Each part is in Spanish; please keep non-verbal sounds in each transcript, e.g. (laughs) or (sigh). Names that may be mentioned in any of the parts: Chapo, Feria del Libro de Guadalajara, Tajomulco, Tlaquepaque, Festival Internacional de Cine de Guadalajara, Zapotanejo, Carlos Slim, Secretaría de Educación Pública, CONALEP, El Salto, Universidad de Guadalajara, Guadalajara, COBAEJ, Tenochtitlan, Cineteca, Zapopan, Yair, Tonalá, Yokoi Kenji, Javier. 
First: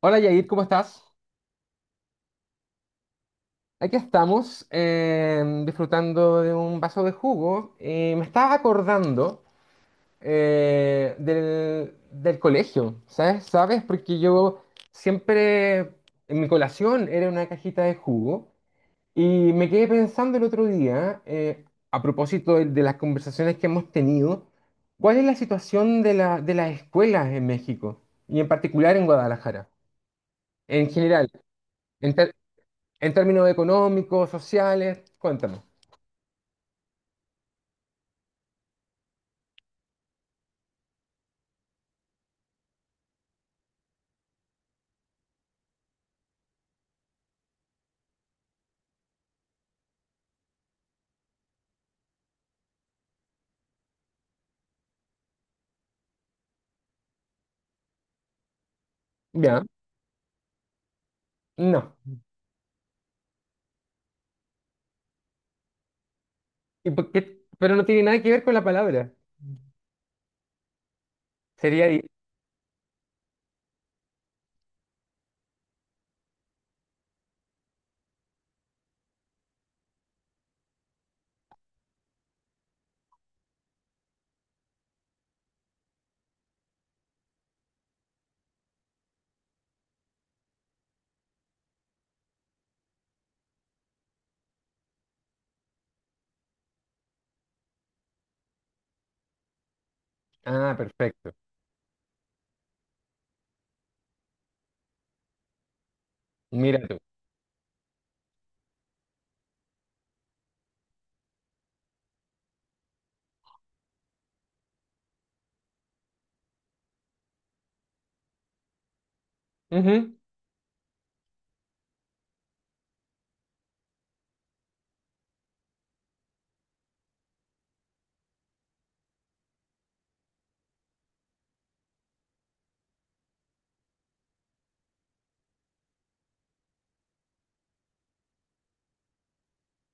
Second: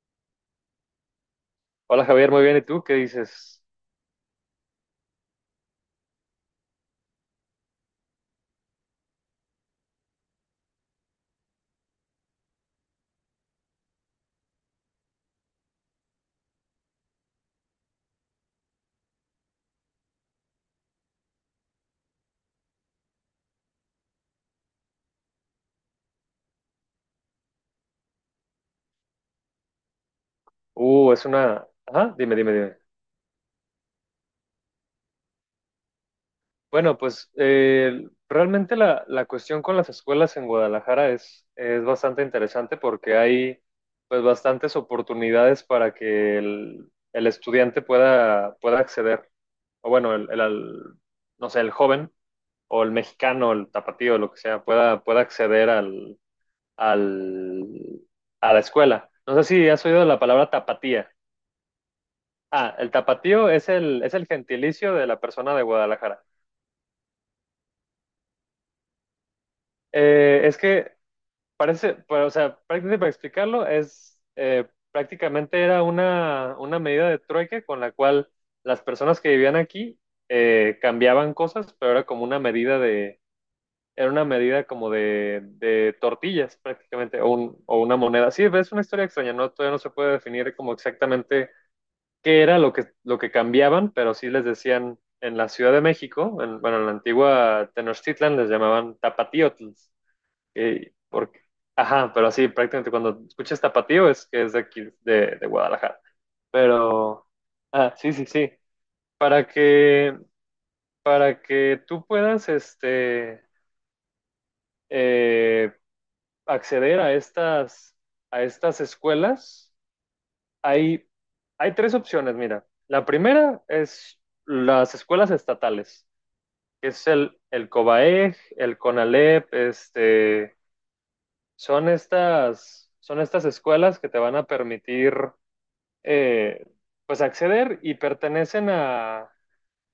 Hola Yair, ¿cómo estás? Hola Javier, muy bien. ¿Y tú qué dices? Aquí estamos disfrutando de un vaso de jugo y me estaba acordando del colegio, ¿sabes? ¿Sabes? Porque yo siempre en mi colación era una cajita de jugo y me quedé pensando el otro día, a propósito de las conversaciones que hemos tenido, ¿cuál es la situación de de las escuelas en México y en particular en Guadalajara? En general. En, Ajá, ter- dime, dime, dime. En términos económicos, sociales, cuéntame. Bueno, pues realmente la cuestión con las escuelas en Guadalajara es bastante interesante porque hay pues bastantes oportunidades para que el estudiante pueda acceder, o bueno, no sé, el joven o el mexicano, el tapatío, lo que sea, pueda acceder al, a la escuela. No sé Ya, si has oído la palabra tapatía. no. Ah, el tapatío es el gentilicio de la persona de Guadalajara. ¿Y por qué? Pero no tiene nada que ver con la palabra. Es que Sería... parece, di- pues, o sea, prácticamente para explicarlo, es prácticamente era una medida de trueque con la cual las personas que vivían aquí cambiaban cosas, pero era como una medida era una medida como de tortillas prácticamente, o, o una moneda. Sí, es una historia extraña, ¿no? Todavía no se puede definir como exactamente qué era lo que cambiaban, pero sí les decían en la Ciudad de México, en, bueno, en la antigua Tenochtitlan les llamaban tapatíotls, Ah, perfecto. porque, ajá, pero así prácticamente cuando escuchas tapatío es que es de aquí, de Guadalajara. Mira tú. Pero, ah, sí, sí, sí, para que, para que tú puedas, eh, acceder a estas escuelas. Ujú. Hay, hay tres opciones, mira. La primera es las escuelas estatales, que es el COBAEJ, el CONALEP, son estas escuelas que te van a permitir eh, pues acceder y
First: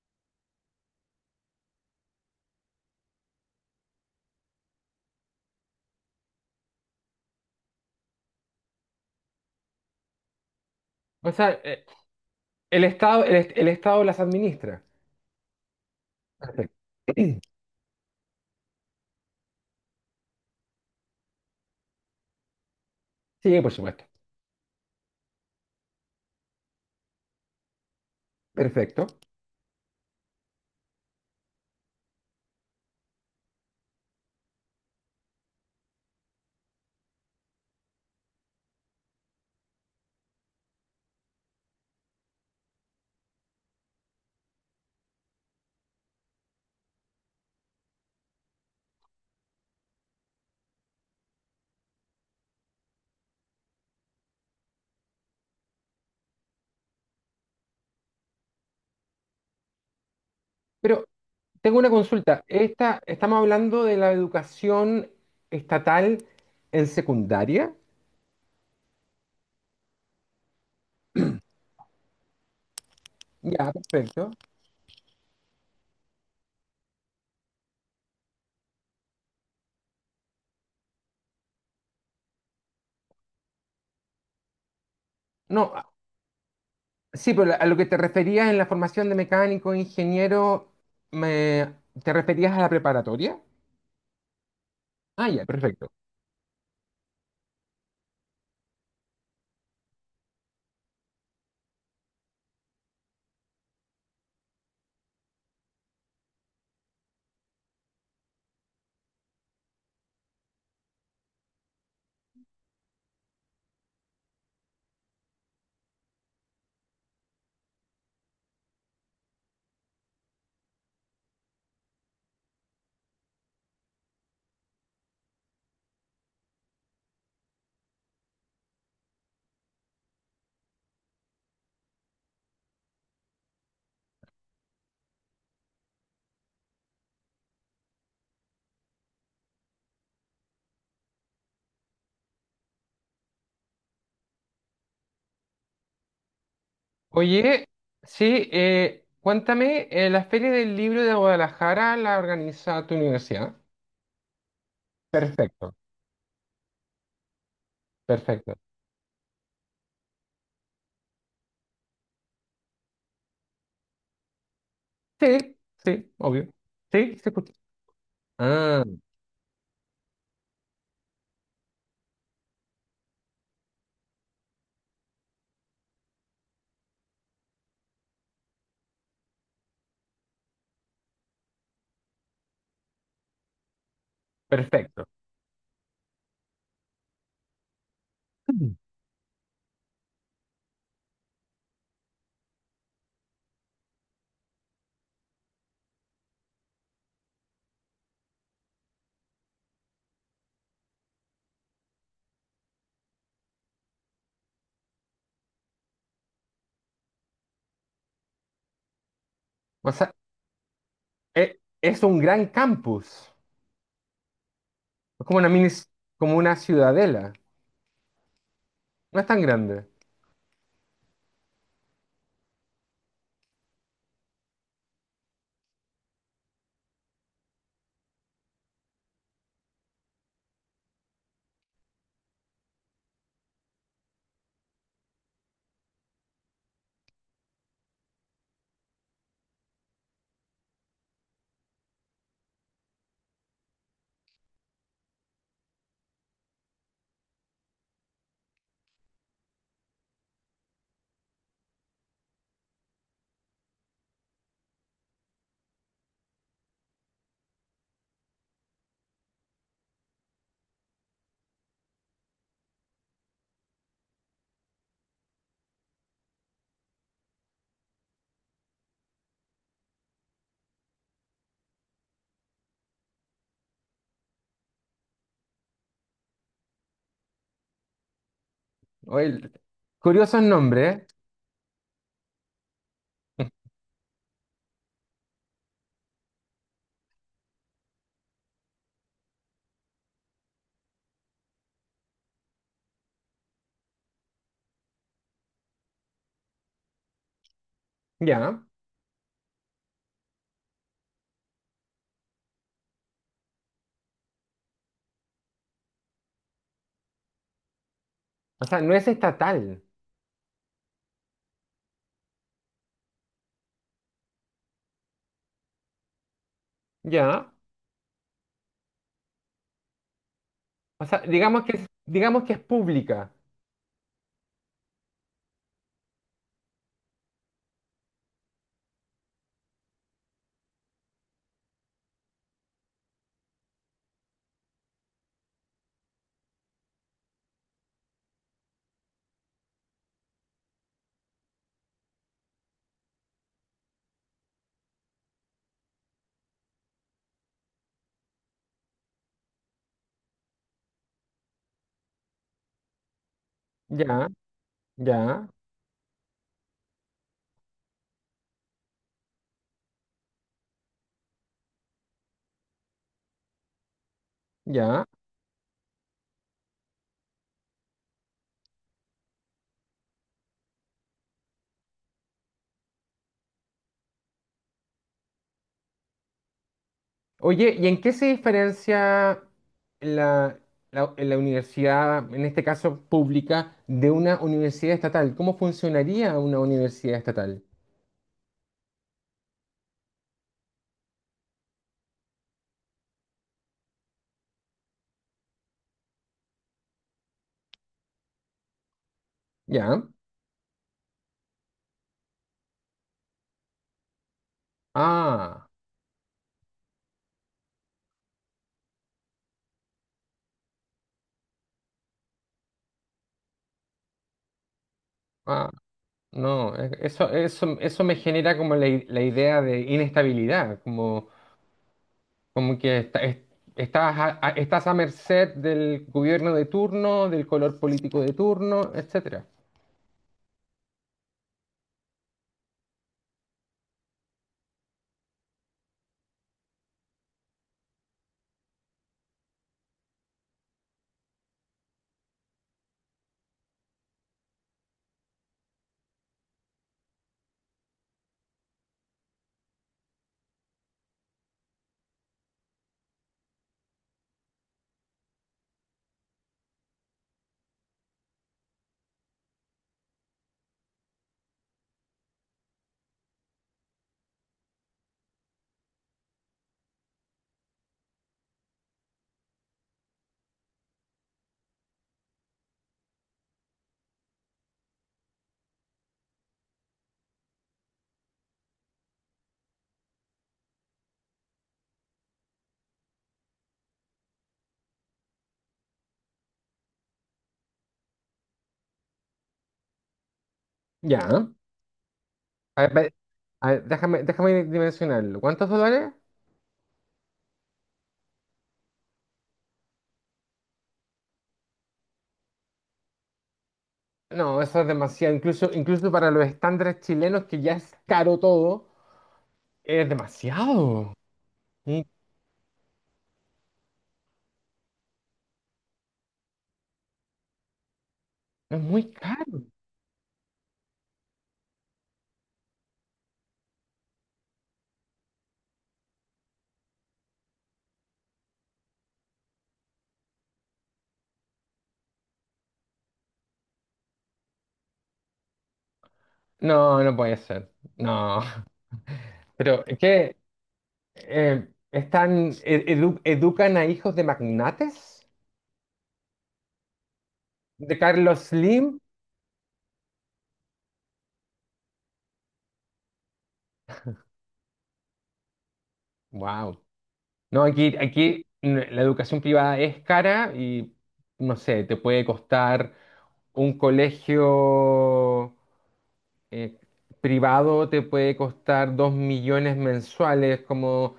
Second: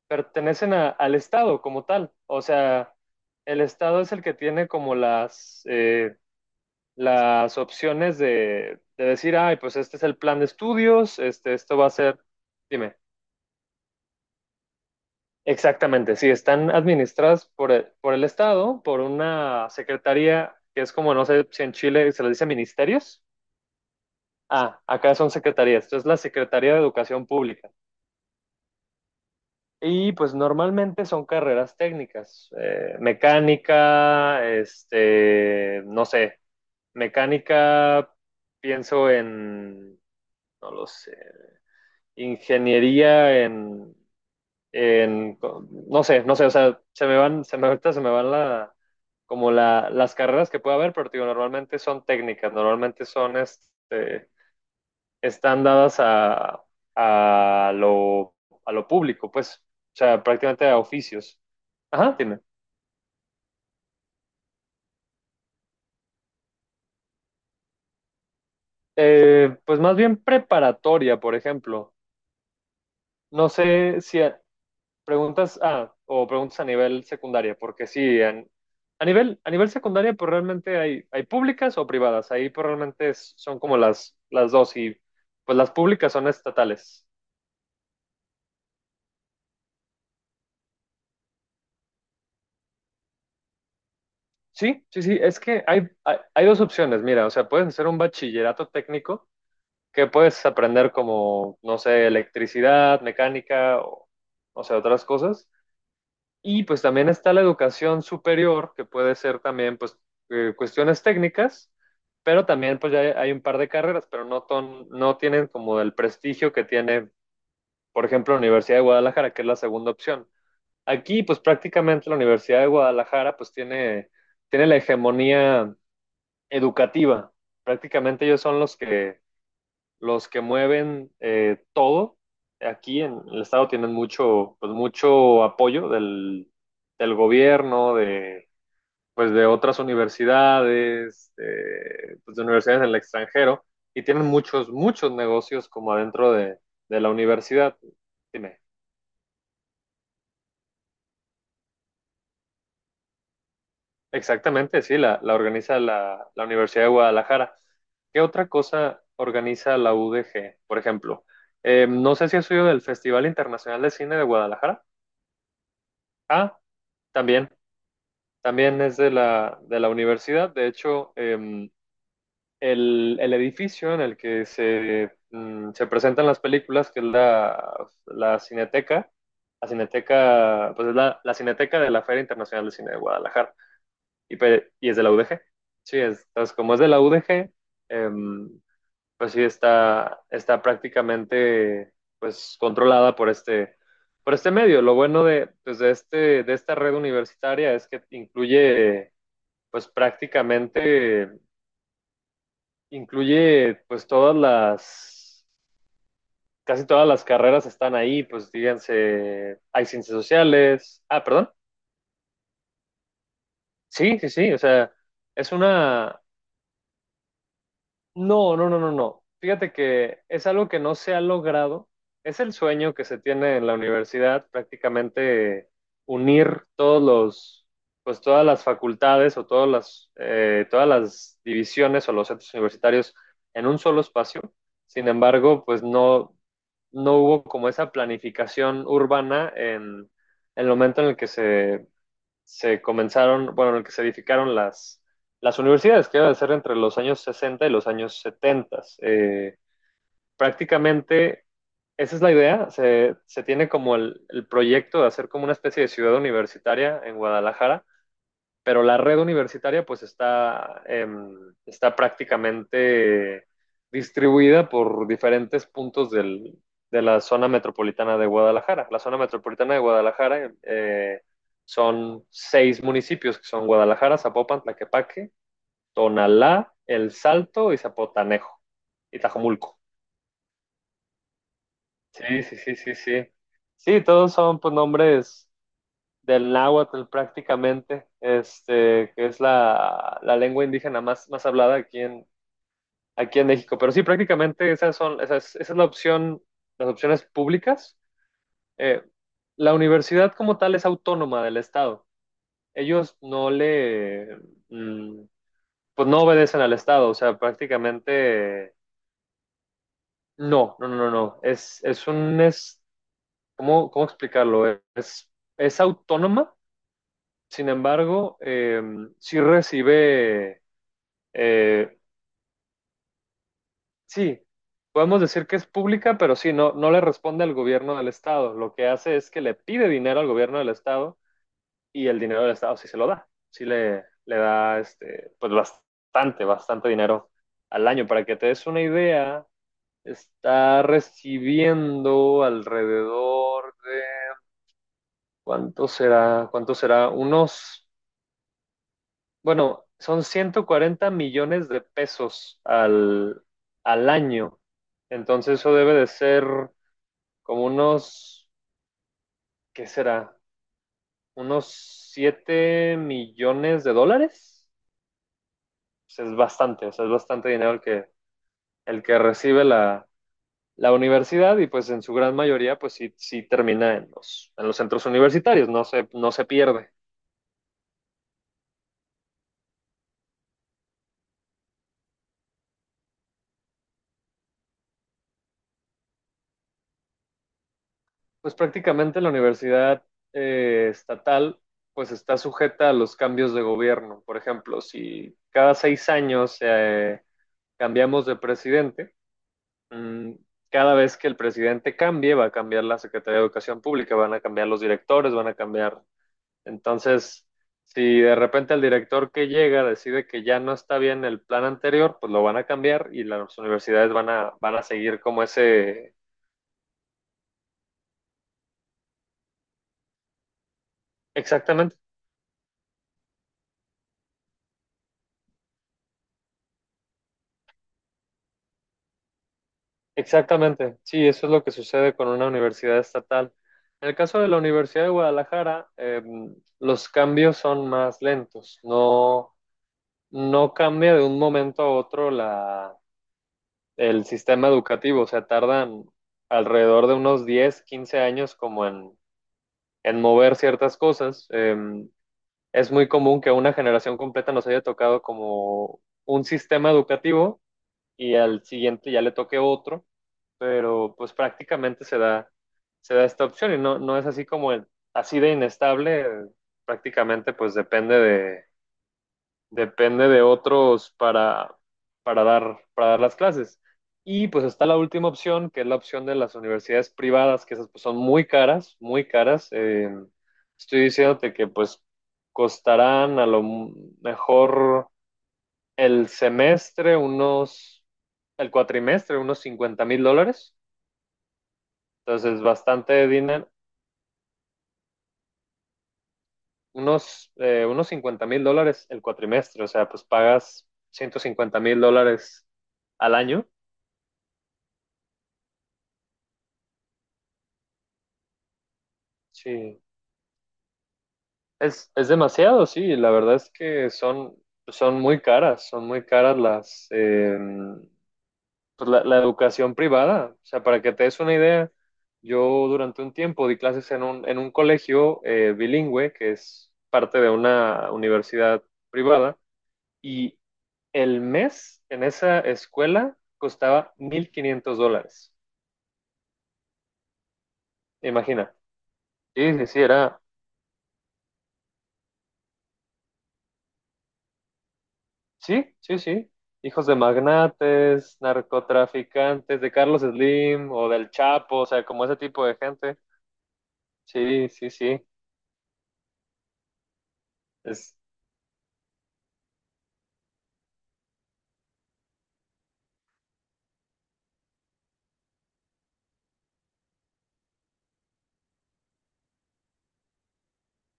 pertenecen al Estado como tal. O sea, el Estado es el que tiene como las opciones de decir, ay, pues este es el plan de estudios, O sea, esto va a ser, el dime. Estado, el Estado las administra. Exactamente, sí, están Perfecto. administradas (clears throat) por el Estado, por una secretaría que es como, no sé si en Chile se les dice ministerios. Sí, por supuesto. Ah, acá son secretarías, esto es la Secretaría de Educación Pública. Perfecto. Y pues normalmente son carreras técnicas, mecánica, no sé, mecánica, pienso en, no lo sé, ingeniería en en- no sé, no sé, o sea, se me van, se me ahorita se me van las carreras que puede haber, pero te digo, normalmente son técnicas, normalmente son, están dadas a lo, a lo público, pues, o sea, prácticamente a Pero oficios. tengo una Ajá, tiene. consulta. Esta, ¿estamos hablando de la educación estatal en secundaria? Pues más bien preparatoria, por ejemplo. No Ya, sé si, perfecto. Preguntas, ah, o preguntas a nivel secundaria, porque sí, a nivel secundaria, pues realmente hay públicas o privadas. Ahí pues realmente son como las dos y pues No, las públicas son estatales. sí, pero a lo que te referías en la formación de mecánico, ingeniero, me- ¿te referías a la preparatoria? Sí, sí, sí, Ah, es ya, que hay, perfecto. hay, hay dos opciones, mira, o sea, puedes hacer un bachillerato técnico que puedes aprender como, no sé, electricidad, mecánica o, no sé, otras cosas. Y pues también está la educación superior, que puede ser también pues cuestiones técnicas, pero también pues ya hay un par de carreras, pero no, no tienen como el prestigio que tiene, por ejemplo, la Universidad de Guadalajara, que es la segunda opción. Aquí pues prácticamente la Universidad de Guadalajara pues tiene la hegemonía educativa. Prácticamente ellos son los que mueven todo aquí en el estado tienen mucho, pues mucho apoyo del gobierno, de, pues de otras universidades, de, pues de universidades en el extranjero, y tienen muchos, muchos negocios como adentro de la Oye, universidad. sí, Dime. Cuéntame, ¿la Feria del Libro de Guadalajara la organiza tu universidad? Exactamente, sí, la Perfecto, organiza la Universidad de Guadalajara. ¿Qué otra perfecto. cosa organiza la UDG, por ejemplo? No sé si has oído del Festival Internacional de Cine de Guadalajara. Sí, sí, obvio. Ah, Sí, se también, escucha. también Ah, es de la universidad. De hecho, el edificio en el que se presentan las películas, que es la Cineteca, pues es la Cineteca de la Feria Internacional de Cine de Guadalajara, y, y es de perfecto. la UDG. Sí, es, entonces, como es de la UDG, Mm. pues sí está prácticamente pues controlada por este medio. Lo bueno de, pues, de, este, de esta red universitaria es que pues prácticamente, incluye pues casi todas las carreras están ahí, pues díganse, hay O sea, ciencias sociales, ah, perdón, es un gran campus, sí, sí, sí, o sea, es como una es mini, una, como una ciudadela, no, no, no, no, no no. es tan Fíjate grande. que es algo que no se ha logrado. Es el sueño que se tiene en la universidad, prácticamente unir pues todas las facultades o todas las divisiones o los centros universitarios en un solo espacio. Sin embargo, pues no, no hubo como esa planificación urbana en el momento en el que se comenzaron, bueno, en el que se edificaron las universidades, que iba a ser entre los años 60 y los años 70. Prácticamente esa es la idea, se tiene como el proyecto de hacer como una especie de ciudad universitaria en Guadalajara, pero la red universitaria pues está, prácticamente distribuida por diferentes puntos de la zona metropolitana de Guadalajara. La zona metropolitana de Guadalajara son seis municipios, que son Guadalajara, Zapopan, Tlaquepaque, Tonalá, El Salto y Zapotanejo, y Oye, Tajomulco. curiosos nombres, Sí, sí, sí, sí, sí. ¿eh? Sí, todos son pues nombres del náhuatl prácticamente, que es la lengua indígena más, más hablada aquí en México. Pero sí, prácticamente esa es la opción, las opciones públicas. (laughs) Ya. Eh, la universidad como tal es autónoma del Estado. Ellos mm, pues no obedecen al Estado, o sea, O prácticamente sea, no es estatal, no, no, no, no, no. ¿Cómo explicarlo? Es, es autónoma, ¿ya? sin embargo, sí recibe O sea, eh, digamos que es pública, sí, podemos decir que es pública, pero sí, no, no le responde al gobierno del estado. Lo que hace es que le pide dinero al gobierno del estado y el dinero del estado sí se lo da. Sí le da pues bastante, bastante dinero al año. Para que te des una idea, está recibiendo alrededor de, ¿cuánto será? ¿Cuánto será? Unos Bueno, son 140 millones de pesos al ¿ya? año. ¿Ya? Entonces eso debe de ser como unos, ¿qué será? Unos 7 millones de dólares. ¿Ya? Pues es bastante, o sea, es bastante dinero el que recibe la universidad y pues en su gran mayoría pues sí, sí termina en los centros universitarios, no se, no se pierde. Oye, ¿y en qué se diferencia la, la universidad, en este caso pública, de una universidad estatal? ¿Cómo funcionaría una universidad estatal? Pues prácticamente la universidad estatal pues está sujeta a los cambios de gobierno. Por ejemplo, si cada 6 años cambiamos de presidente, ¿Ya? mm, cada vez que el presidente cambie va a cambiar la Secretaría de Educación Pública, van a cambiar los directores, van a Ah, cambiar. Entonces, si de repente el director que llega decide que ya no está bien el plan anterior, pues lo van a cambiar y las universidades van a, van a seguir como ah, ese, no, eso, eso, eso me genera como la, la idea de inestabilidad, como. exactamente. Como que estás, estás a merced del gobierno de turno, del color político de turno, etcétera. Exactamente, sí, eso es lo que sucede con una universidad estatal. En el caso de la Universidad de Guadalajara, los cambios son más lentos. No, no cambia de un momento a otro el sistema educativo. O sea, tardan alrededor de unos 10, 15 años como en mover ciertas cosas. Es muy común que a una generación completa nos haya tocado como un sistema educativo y al siguiente ya le toque otro, pero pues prácticamente se da esta opción y no, no es así como así de inestable, prácticamente pues depende de otros para, para dar las clases. Y pues está la última opción, que es la opción de las universidades privadas, que esas pues, son muy caras, muy caras. Estoy diciéndote que pues costarán a lo mejor el semestre unos, el cuatrimestre unos 50,000 dólares. Ya. Entonces, A ver, bastante dinero, a ver, déjame, déjame dimensionarlo. ¿Cuántos dólares? Unos 50,000 dólares el cuatrimestre, o sea, pues pagas 150,000 dólares al año. No, eso es demasiado. Incluso, incluso para los estándares chilenos, que ya es caro todo, Sí, es demasiado. Y es demasiado, sí, la verdad es que son, son muy caras es pues muy la caro. educación privada. O sea, para que te des una idea, yo durante un tiempo di clases en un colegio bilingüe que es parte de una universidad privada. Y el mes en esa escuela costaba 1,500 dólares. No, no puede ser. No. Imagina. Sí, Pero sí, es sí, que era. Están, educan a hijos de magnates, Sí, sí, sí. Hijos de de magnates, Carlos Slim. narcotraficantes, de Carlos Slim o del Chapo, o sea, como ese tipo de gente. Sí, sí, sí. Wow. No, aquí, Es aquí la educación privada es cara y no sé, te puede costar un colegio eh, privado, te puede costar 2 millones mensuales, como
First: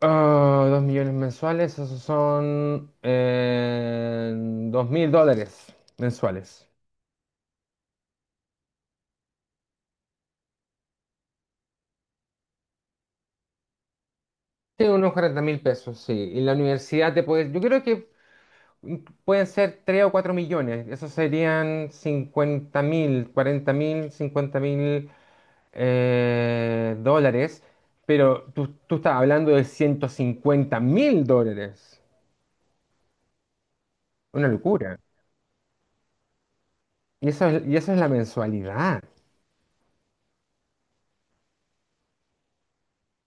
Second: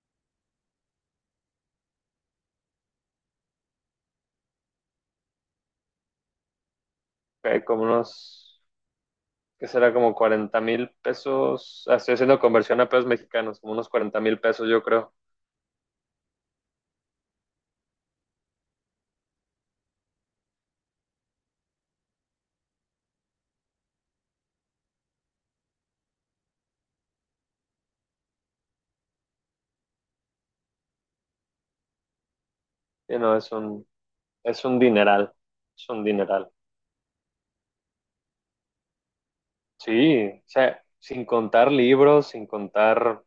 ah, 2 millones mensuales, esos son $2.000 mensuales. Como unos, que será como 40,000 pesos. Ah, estoy haciendo conversión a pesos mexicanos, como unos 40,000 pesos, yo Sí, unos creo. 40.000 pesos, sí. Y la universidad te puede, yo creo que Mm, pueden ser 3 o 4 millones. Esos serían 50.000, 40.000, 50.000 dólares. Pero tú estás hablando de $150.000. Sí, no, Una es un locura. dineral. Es un dineral. Y eso es la mensualidad. Sí, o sea, sin contar libros, sin contar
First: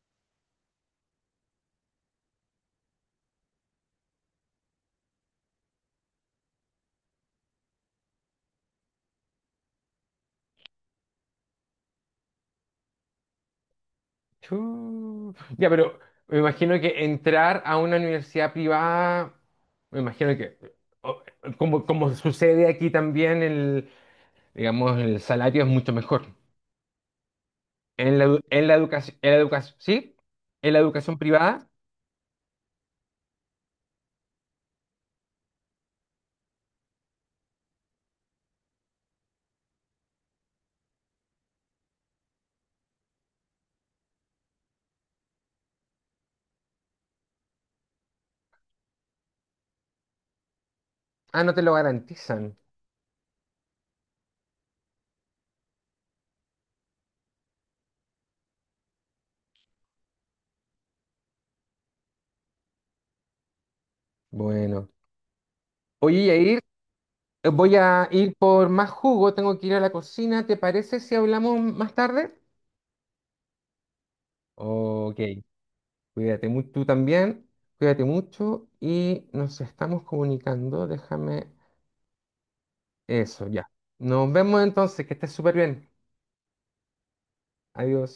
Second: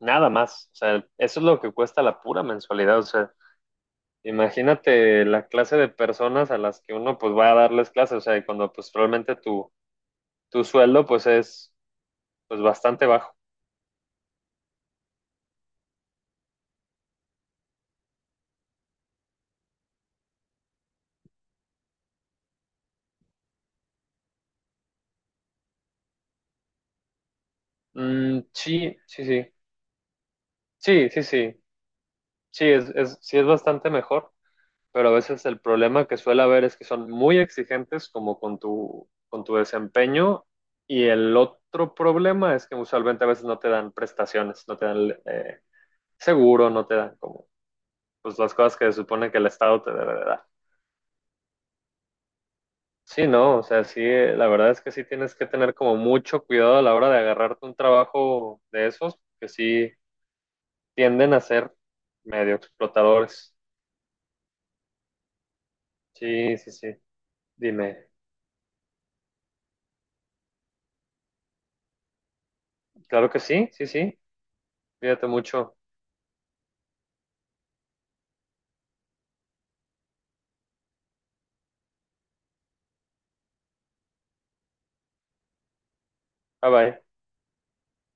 nada más. O sea, eso es lo que cuesta la pura mensualidad. O sea, imagínate la clase de personas a las que uno pues va a darles clases. O sea, y cuando pues realmente tu sueldo pues es pues bastante bajo. Chu. Ya, pero me imagino que entrar a una universidad privada, me imagino que, o- como, como sucede aquí también, el, digamos, el salario es mucho mejor. En la, Mm, sí, sí, en la sí. educación, ¿sí? En la Sí, educación sí, sí. privada, Sí, sí es bastante mejor. Pero a veces el problema que suele haber es que son muy exigentes como con tu desempeño y el otro problema es que usualmente a veces no te dan prestaciones, no te dan seguro, no te dan como pues las cosas que se supone que el Estado te debe de dar. ah, no te lo garantizan. Sí, no, o sea, sí, la verdad es que sí tienes que tener como mucho cuidado a la hora de agarrarte un trabajo de esos, que sí tienden a ser medio explotadores. Bueno. Oye, Sí, Yair, sí, sí. Voy a Dime. ir por más jugo, tengo que ir a la cocina, ¿te parece si hablamos más tarde? Claro que sí, sí, sí. Ok, Cuídate mucho. cuídate mucho, tú también, cuídate mucho y nos estamos comunicando, déjame eso, ya. Nos vemos entonces, que estés súper bien. Bye bye. Adiós.